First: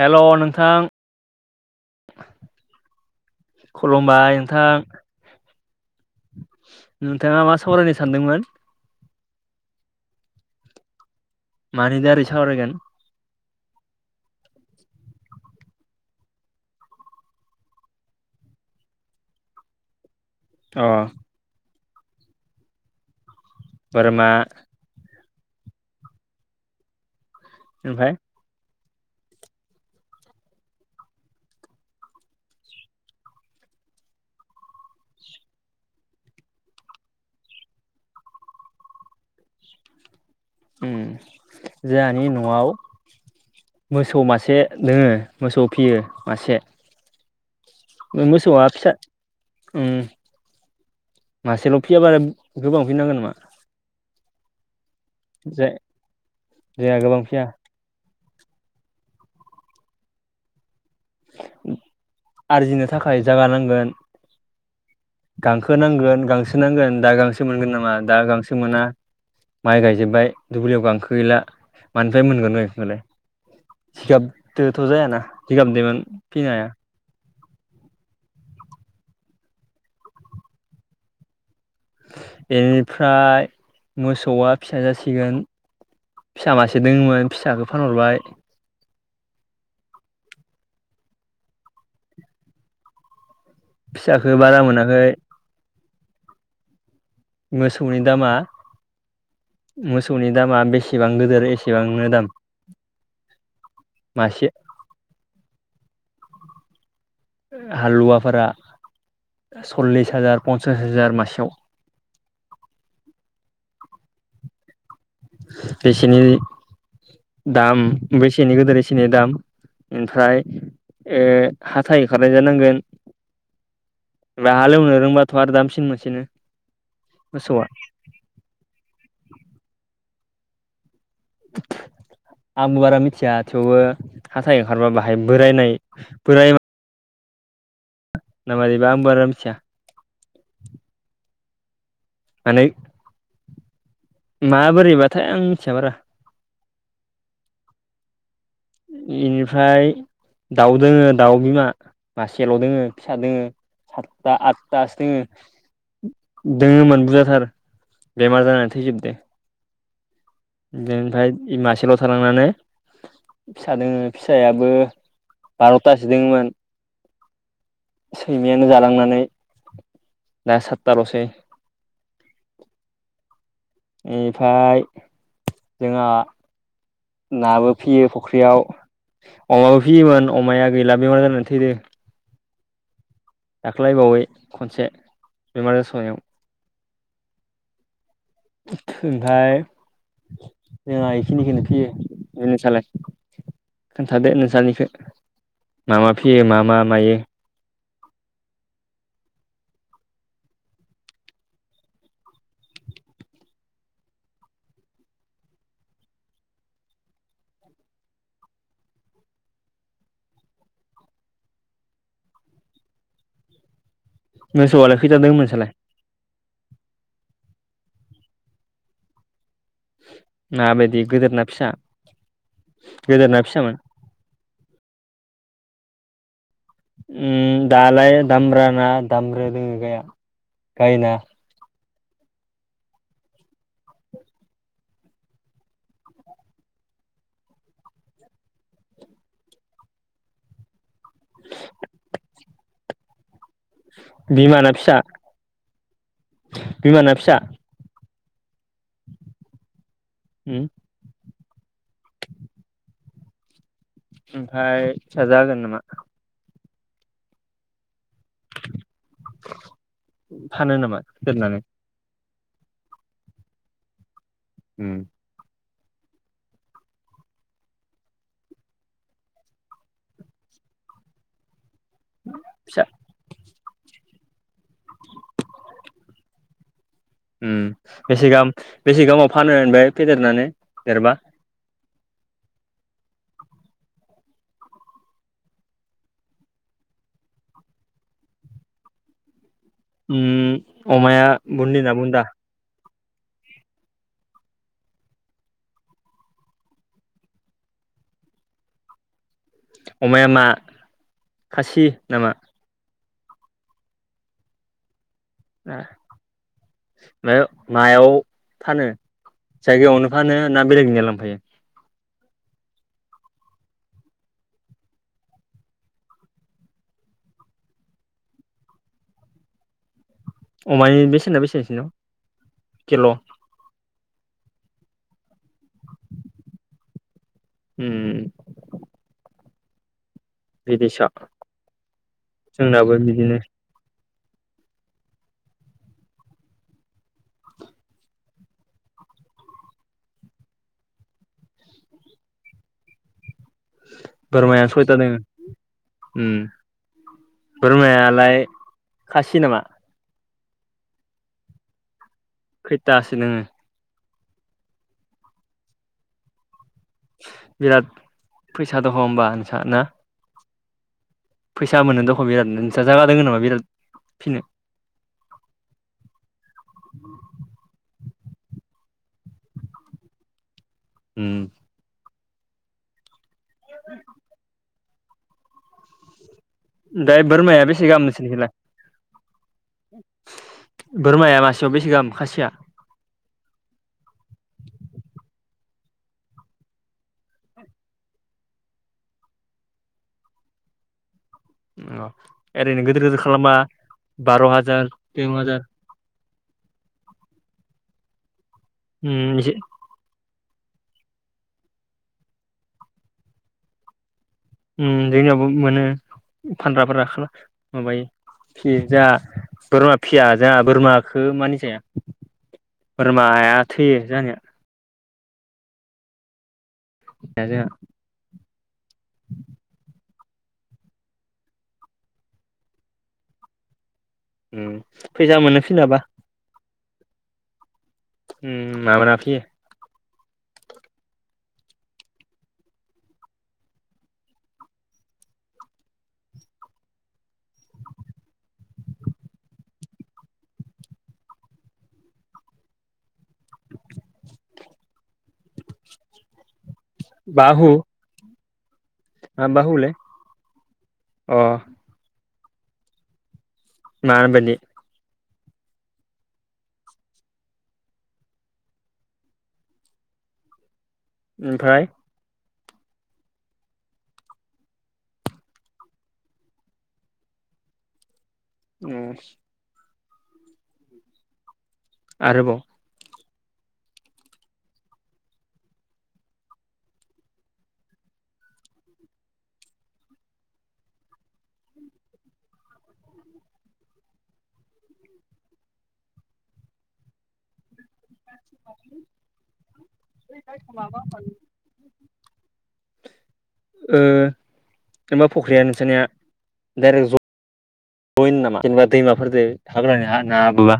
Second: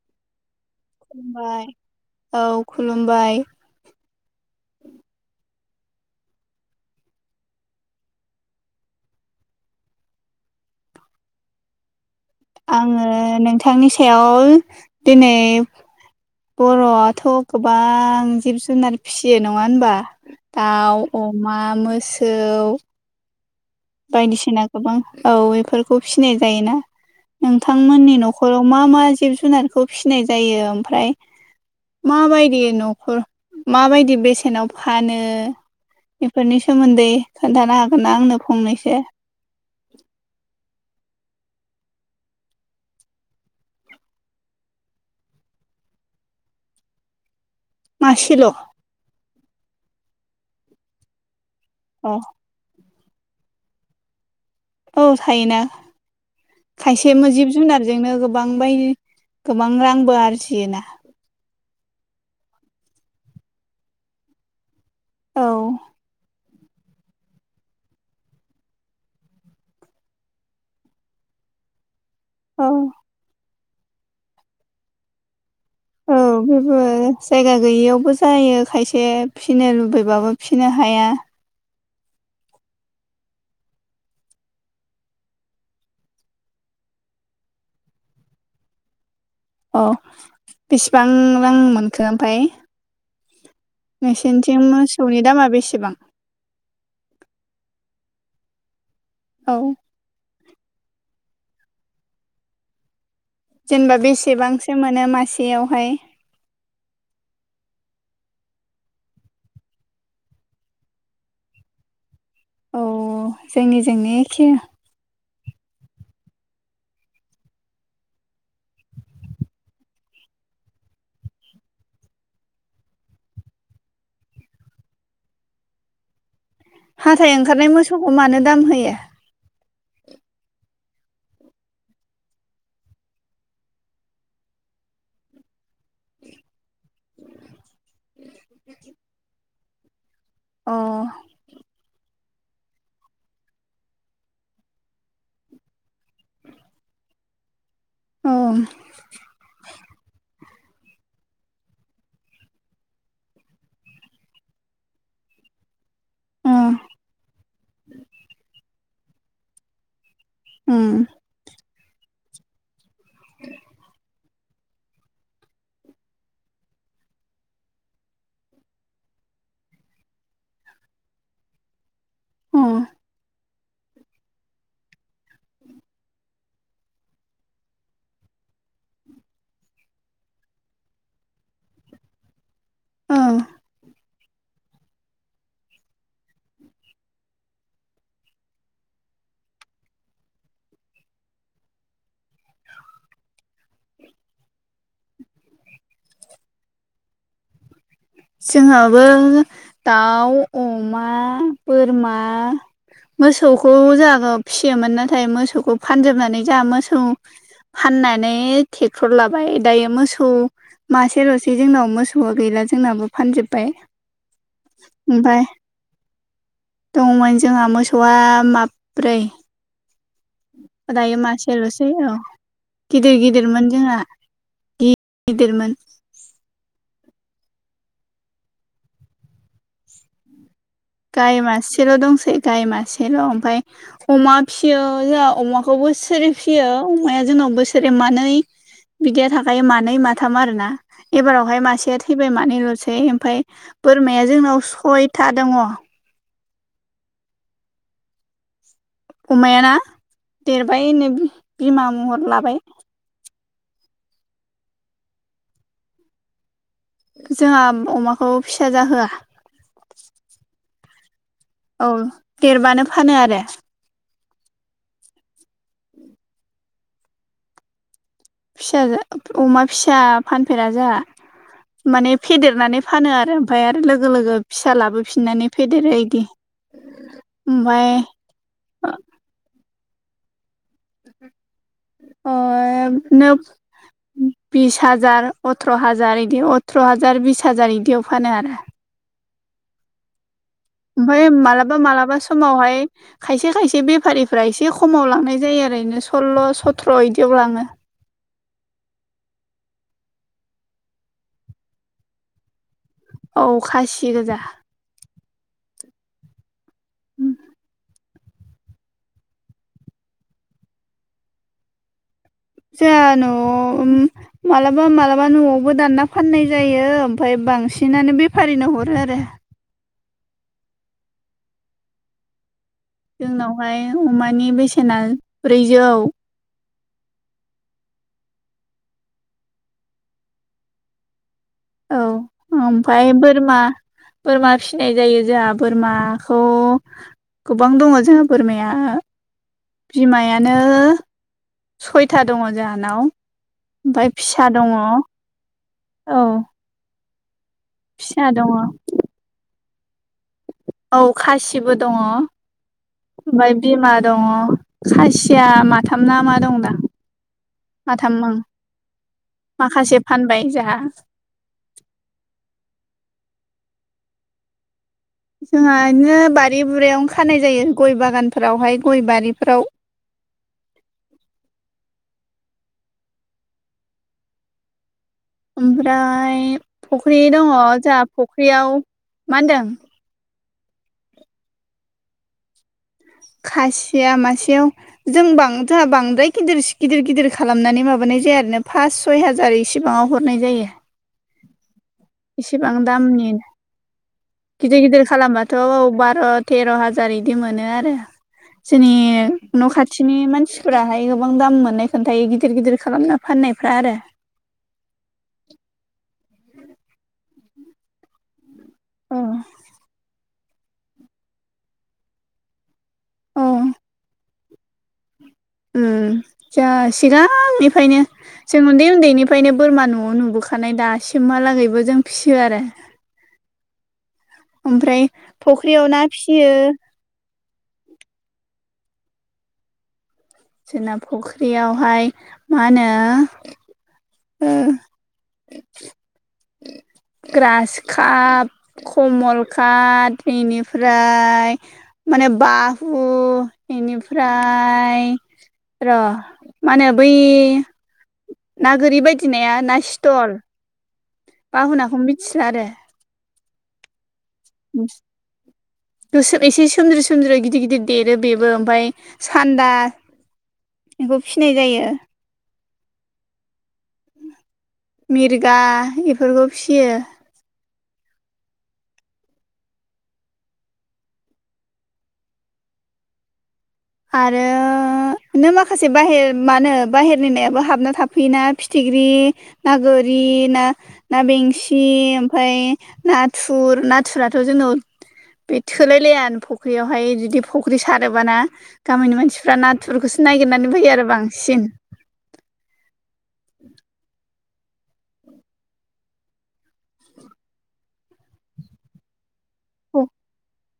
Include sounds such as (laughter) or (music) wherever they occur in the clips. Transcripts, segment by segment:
हेल' नोंथां खुलुमबाय औ खुलुमबाय। खुलुमबाय नोंथां नोंथाङा मा सावरायनो सानदोंमोन? मानि दारै सावरायगोन? आङो नोंथांनि सायाव दिनै बर'आथ' गोबां जिब जुनार फिसियो नङा होनबा दाउ, अ मा, मोसौ बोरमा बायदिसिना गोबां औ बेफोरखौ फिनाय जायोना। ओमफ्राय नोंथांमोननि न'खर नखराव मा मा जिब जुनारखौ फिसिनाय जायो ओमफ्राय? माबायदि न'खर माबायदि बेसेनाव फानो बेफोरनि सोमोन्दै खोन्थानो हागोन ना आंनो फंनैसो? जाहानि न'आव मोसौ मासे दोङो मोसौ फियो मासे। बे मासेल' मोसौआ फिसा उम मासेल' अ फियाबाल गोबां फिनांगोन नामा? औ थायोना। जाया खायसे गोबां फिया जिब जुनारजोंनो गोबां बायदि गोबां रांबो आरजियोना। आरजिनो थाखाय जागानांगोन। औ गांखो नांगोन गांसो नांगोन। दा गांसो मोनगोन नामा? दा गांसो मोना। माइ गायजोबबाय दुब्लियाव गांसो गैला। मानिफ्राय मोनगोन औ बेखौबालाय जिगाबदोथ' जायाना जिगाबदोंमोन औ बेबो जायगा गैयियावबो जायो खायसे फिसिनो लुबैबाबो फिसिनो हाया। बेनिफ्राय मोसौआ फिसा जासिगोन फिसा मासे दङोममोन फिसखौ फानहरबाय। औ बेसेबां रां मोनखो ओमफ्राय? फिसाखौ बारा नोंसोरनिथिं मोनाखै मोसौनि दामा बेसेबां? मोसौनि दामा? औ मोसौनि दामा बेसेबां गिदिर एसेबांनो दाम। जेनबा मासे बेसेबांसो मोनो मासेयावहाय हालुवाफोरा सल्लिस हाजार पन्सास हाजार मासेयाव औ जोंनिजोंनो एखे बेसेनि दाम बेसेनि गोदेर इसेनि दाम। ओमफ्राय ए हाथै खारनाय जानांगोन। बा हालेवनो रोंबाथ' आरो दामसिन मोनसिनो हाथाय मोसौआ ओंखारनाय मोसौखौ मानो दाम होयो (inaudible) आंबो बारा मिथिया थेवबो हाथाय ओंखारबा बाहाय बोरायनाय बोराय (unintelligible) ना मादिबा आं बारा मिथिया अ नानै मा बोरैबाथाय आं मिथिया बारा औ इनिफ्राय दाउ दोङो दाउ बिमा मासेल' दोङो फिसा दोङो सातथा आतथासो दोङो दोङोमोन बुरजाथार बेमार जानानै थैजोबदो अ बेनिफ्राय मासेल' थालांनानै फिसा दोङो फिसायाबो बार'तासो दोंमोन सैमायानो जालांनानै दा सातताल'सै अ इनिफाय जोंहा नाबो फियो फुख्रियाव अमाबो फियोमोन अमाया गैला बेमार जानानै थैदो ओं दाख्लैबावै खनसे बेमार जासावनायाव (unintelligible) ओमफाय जोंहा इखिनिखोनो फियो (unintelligible) नोंसालाय खोन्थादो नोंसानिखो मा मा फियो मा मा मायो जोंहाबो दाउ अमा बोरमा मोसौखौ जोंआगो फिसियोमोन नाथाय मोसौखौ फानजोबनानै जा मोसौ फाननानै थेक्टर लाबाय दायो मोसौ मासेल'सै जोंनाव मोसौआ गैला जोंनाबो फानजोबबाय मोसौवालाय खैता दोङो नोंसालाय दंमोन जोंहा मोसौआ माब्रै माबायदि दायो गोदोर ना फिसा मासेल'सै औ गिदिर गोदोरना गिदिरमोन फिसामोन जोंहा गि-गिदिरमोन उम दालाय दामब्राना दामब्रा दोङो गाया गायना गाय मासेल' दंसै गाय मासेल' ओमफाय अमा फिसियो जोंहा अमाखौ बोसोरै फिसियो अमाया जोंनाव बोसोरे मानै बिदिया थाखायो मानै माथाम आरोना एबारावहाय मासेया थैबाय मानैल'सै ओमफाय बोरमाया जोंनाव बिमाना फिसा सयथा दङ' बिमाना फिसा अमायाना उम देरबाय नो बिमा महर लाबाय ओमफाय फिसा जाहोगोन नामा जोंहा अमाखौ फिसा जाहोआ फानो नामा दोननानै औ देरबानो फानो आरो उम उम फिसा अमा फिसा फानफेरा जोंहा माने फेदेरनानै फिसा फानो आरो ओमफफ्राय आरो लोगो लोगो फिसा लाबोफिननानै फेदेरो एदि ओ बेसे गाह बेसे गाहाव फानो होनबाय फेदेरनानै देरबा अए नोब बिस हाजार अथ्र' हाजार इदि अथ्र' हाजार बिस हाजार इदियाव फानो आरो उम ओमफाय अमाया बुन्दि ना मालाबा-मालाबा बुन्दा समावहाय खायसे-खायसे बेफारिफ्रा एसे खमाव लांनाय जायो आरैनो सल्ल' सथ्र' इदियाव लाङो अमाया मा खासि नामा? औ खासि गोजा। ना ओ मायाव फानो जायगायावनो फानो ना बेलेगनिफ्राय लांफायो? जों न'आव उम मालाबा मालाबा न'आवबो दानना फाननाय जायो ओमफफ्राय बांसिनानो बेफारिनो हरो आरो अमानि बेसेना बेसेबां नोंसिनाव किल' जोंनावहाय अमानि बेसेना ब्रैजौ उम बिदेसा औ ओमफ्राय बोरमा बोरमा फिनाय जायो जोंहा बोरमाखौ गोबां दङ जोंहा बोरमाया बिमायानो सयथा दङ जाहानाव ओमफ्राय फिसा बोरमाया दङ सयथा दोङो औ उम फिसा बोरमायालाय दङ खासि नामा औ खासिबो दङ। खैथासो नोङो? ओमफ्राय बिमा दङ खासिया माथामना मा दं दा। बिराद माथाम ओं फैसा दङ होनबा नोंस्रा ना। माखासे फानबाय जोंहा। फैसा मोनो दख' बिराद नोंस जागा द नामा बिराद फिनो। जोंहा बिदिनो बारि बुरियावनो खानाय जायो गय बागानफोरावहाय गय बारिफ्राव उम (inaudible) ओमफ्राय फख्रि ओमफ्राय दङ बोरमाया बेसे जोंहा गाहाम नोंसोरनिखैलाय फख्रियाव मा होनदों। बोरमाया मासेयाव बेसे गाहाम खासिया? खासिया मासेयाव जों बां बांद्राय गिदिर गिदिर गिदिर खालामनानै माबानाय जायाोना फास सय हाजार इसेबाङाव हरनाय जायो‌। उम अ इसेबां ओरैनो गिदिर गिदिर दामनि खालामबा बार' गिदिर हाजार गिदिर तेर' खालामबाथ' हाजार औ भारत तेर' हाजार बिदि मोनो आरो जोंनि उम एसे न' खाथि खाथिनि मानसिफोराहाय गोबां दाम मोननाय खोन्थायो गिदिर गिदिर खालामना फाननायफ्रा आरो उम जोंनियावबो मोनो फानग्राफोरा माबायो फियो जाहा औ बोरमा फिया जाहा बोरमा बेखौ मानि जाया औ बोरमाया थैयो जाहानिया उम जाहा जोंहा सिगांनिफ्रायनो जों उन्दै उन्दैनिफ्रायनो बोरमा न'आव नुबोखा खानाय दासिमहालागैबो जों फियो आरो उम ओमफ्राय फैसा मोनो फख्रियाव फिनाबा ना फियो उम मा मा ना फियो? जोंना फुख्रियावहाय मा होनो ओ ग्रास काप कमल काप बेनिफ्राय माने बाहु बेनिफ्राय र' मा होनो बै बाहु ना गोरि बदि मा नाया ना बाहुलै स्टल अ बााहनाखौनो मिथिला आरो माबायदि उम गोसो एसे सोमर्जो सोमर्जो गिदिर गिदिर देरो बेबो ओमफ्राय सान्दा बेखौ फिनाय ओमफ्राय जायो। मिरगा बेफोरखौ फियो। एह। आरोबाव आरो नों माखासे बाहेर मा होनो बाहेरनिनायाबो हाबना थाफैयोना फिथिख्रि न गोरि ना ना बेंसि ओमफ्राय नाथुर नाथुराथ' जोंनाव बे थोलायलाया आ फुख्रियावहाय जुदि फुख्रि सारोबाना गामिनि मानसिफ्रा नाथुरफोरखौसो ननायागिरनानै फैयो आरो बांसिन। एबा फख्रिया नोंसोरनि दाइरेक ज यैनो नामा जेनेबा दैमाफोरजों हाबाय हा ना बा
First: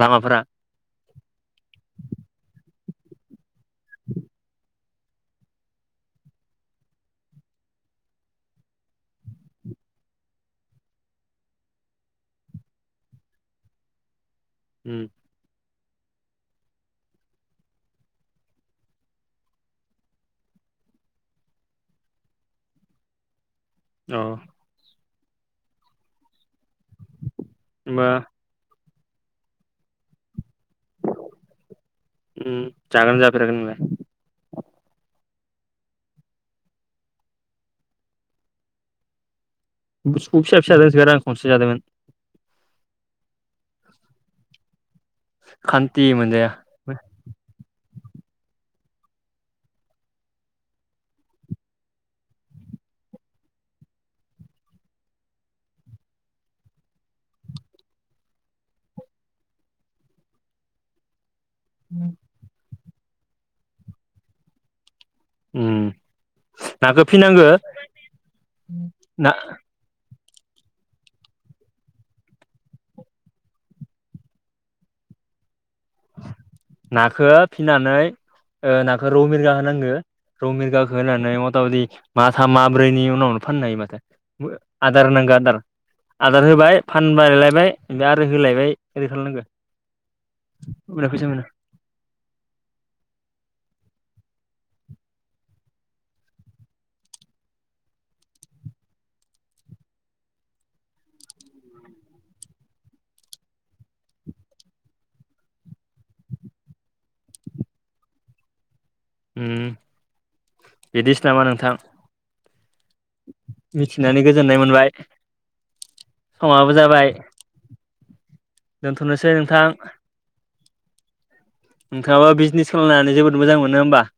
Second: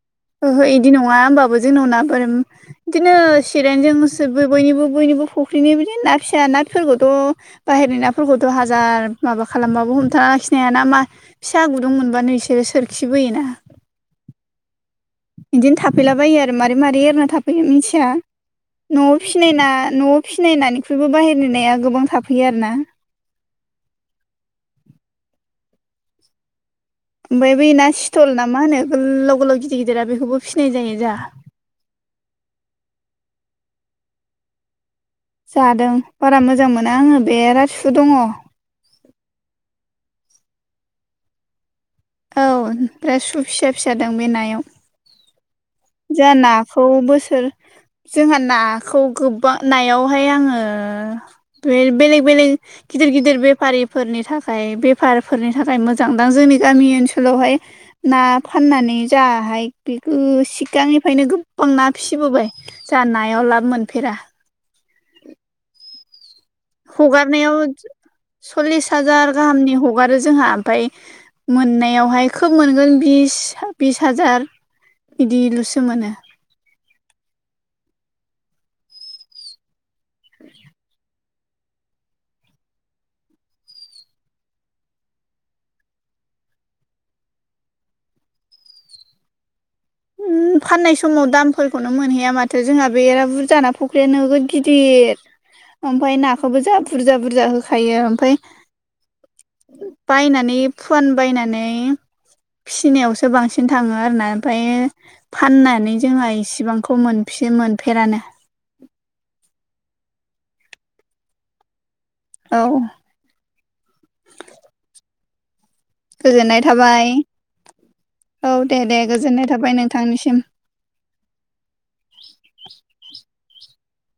लामाफोर इदि नङा होमबाबो जोंनाव नाफोर बिदिनो सिरेनजोंनो बयनिबो बयनिबो फख्रिनि बिदिनो ना फिसा नाफोरखौथ' बाहेरनि नाफोरखौथ' हाजार माबा खालामबाबो हमथाना लाखिनो हायाना मा फिसा गुदुं मोनबानो बिसोरो सोरखिबोयोना। उम। बिदिनो थाफैलाबायो आरो मारै मारै एरना थाफै मिथिया। न'आव फना न'आव फिनायनायनिख्रुइबो बाहेरनाया गोबां थाफैयो आरो ना। औ। ओमफ्राय बे ना होमबा सि्थल ना मा होनो गोलाव गोलाव गिदिर गिदिरा बेखौबो फिसिनाय जायो जाहा। उम जागोन जाफेराखै नोंलाय? जादों बारा मोजां मोना आङो बेराथ सु दङ। बिसनि फिसा फिसा जायो आं खनसे जादोंमोन। औ बिराद सु फिसा फिसा दं बे नायाव। खान्थि जों मोनजाया नाखौ बोसोर जोंहा नाखौ गोबा नायावहाय आङो बे बेलेग बेलेग गिदिर गिदिर बेफारिफोरनि थाखाय बेफारफोरनि थाखाय मोजां दां जोंनि गामि ओनसोलावहाय ना फाननानै जायाहाय बेखौ सि सिगांनिफ्रायनो गोबां ना फिसिबोबाय जाहा नायाव लाब मोनफेरा। उम नाखौ फिनांगो हगारनायाव सल्लिस ना हाजार गाहामनि हगार हगारो जोंहा ओमफ्राय मोननायावहाय खोब मोनगोन बिस बिस हाजार बिदिल'सो मोनो। नाखौ फिनानै नाखौ रौ मिरगा होनांगो रौ मिरगाखो होनानै मथा मथि माथाम माब्रैनि उनावनो फाननो हायो माथो। आदार होनांगो आदार। आदार होबाय फानबायलायबाय ओमफ्राय आरो होलायबाय ओरै खालामनांगौ। फाननाय होमबाना समाव फैसा मोनो दाम फखलखौनो मोनहैया माथो जोंहा बेरा बुरजाना फुख्रिया नोगोद गिदिर ओमफाय नाखौबो जा बुरजा बुरजा होखायो। ओमफाय बायनानै फुवान बायनानै फिसिनायावसो बांसिन थाङो आरोना। ओमफ्रायायो फाननानै जोंहा इसिबांखौ मोनफि मोनफेरानो ओम बिदिसो नामा नोंथां औ मिथिनानै गोजोननाय मोनबाय गोजोननाय समाबो जाबाय थाबाय औ दे दे दोनथ'नोसै गोजोननाय नोंथां थाबाय नोंथांनिसिम। नोंथाङाबा बिजनेस खालामायनानै जोबोद मोजां मोनो होमबा?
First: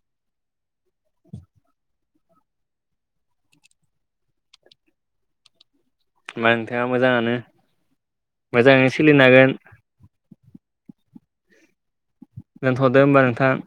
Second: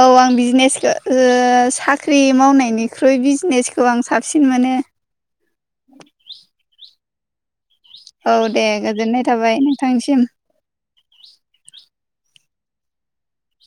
औ आं बिजनेसखौ साख्रि मावनायनिख्रुइ बिजनेसखौ आं साबसिन मोनो। होमबा नोंथाङा मोजाङानो। औ दे मोजाङैनो सोलिनो गोजोननाय हागोन थाबाय नोंथांनिसिम दोनथ'दो होमबा नोंथां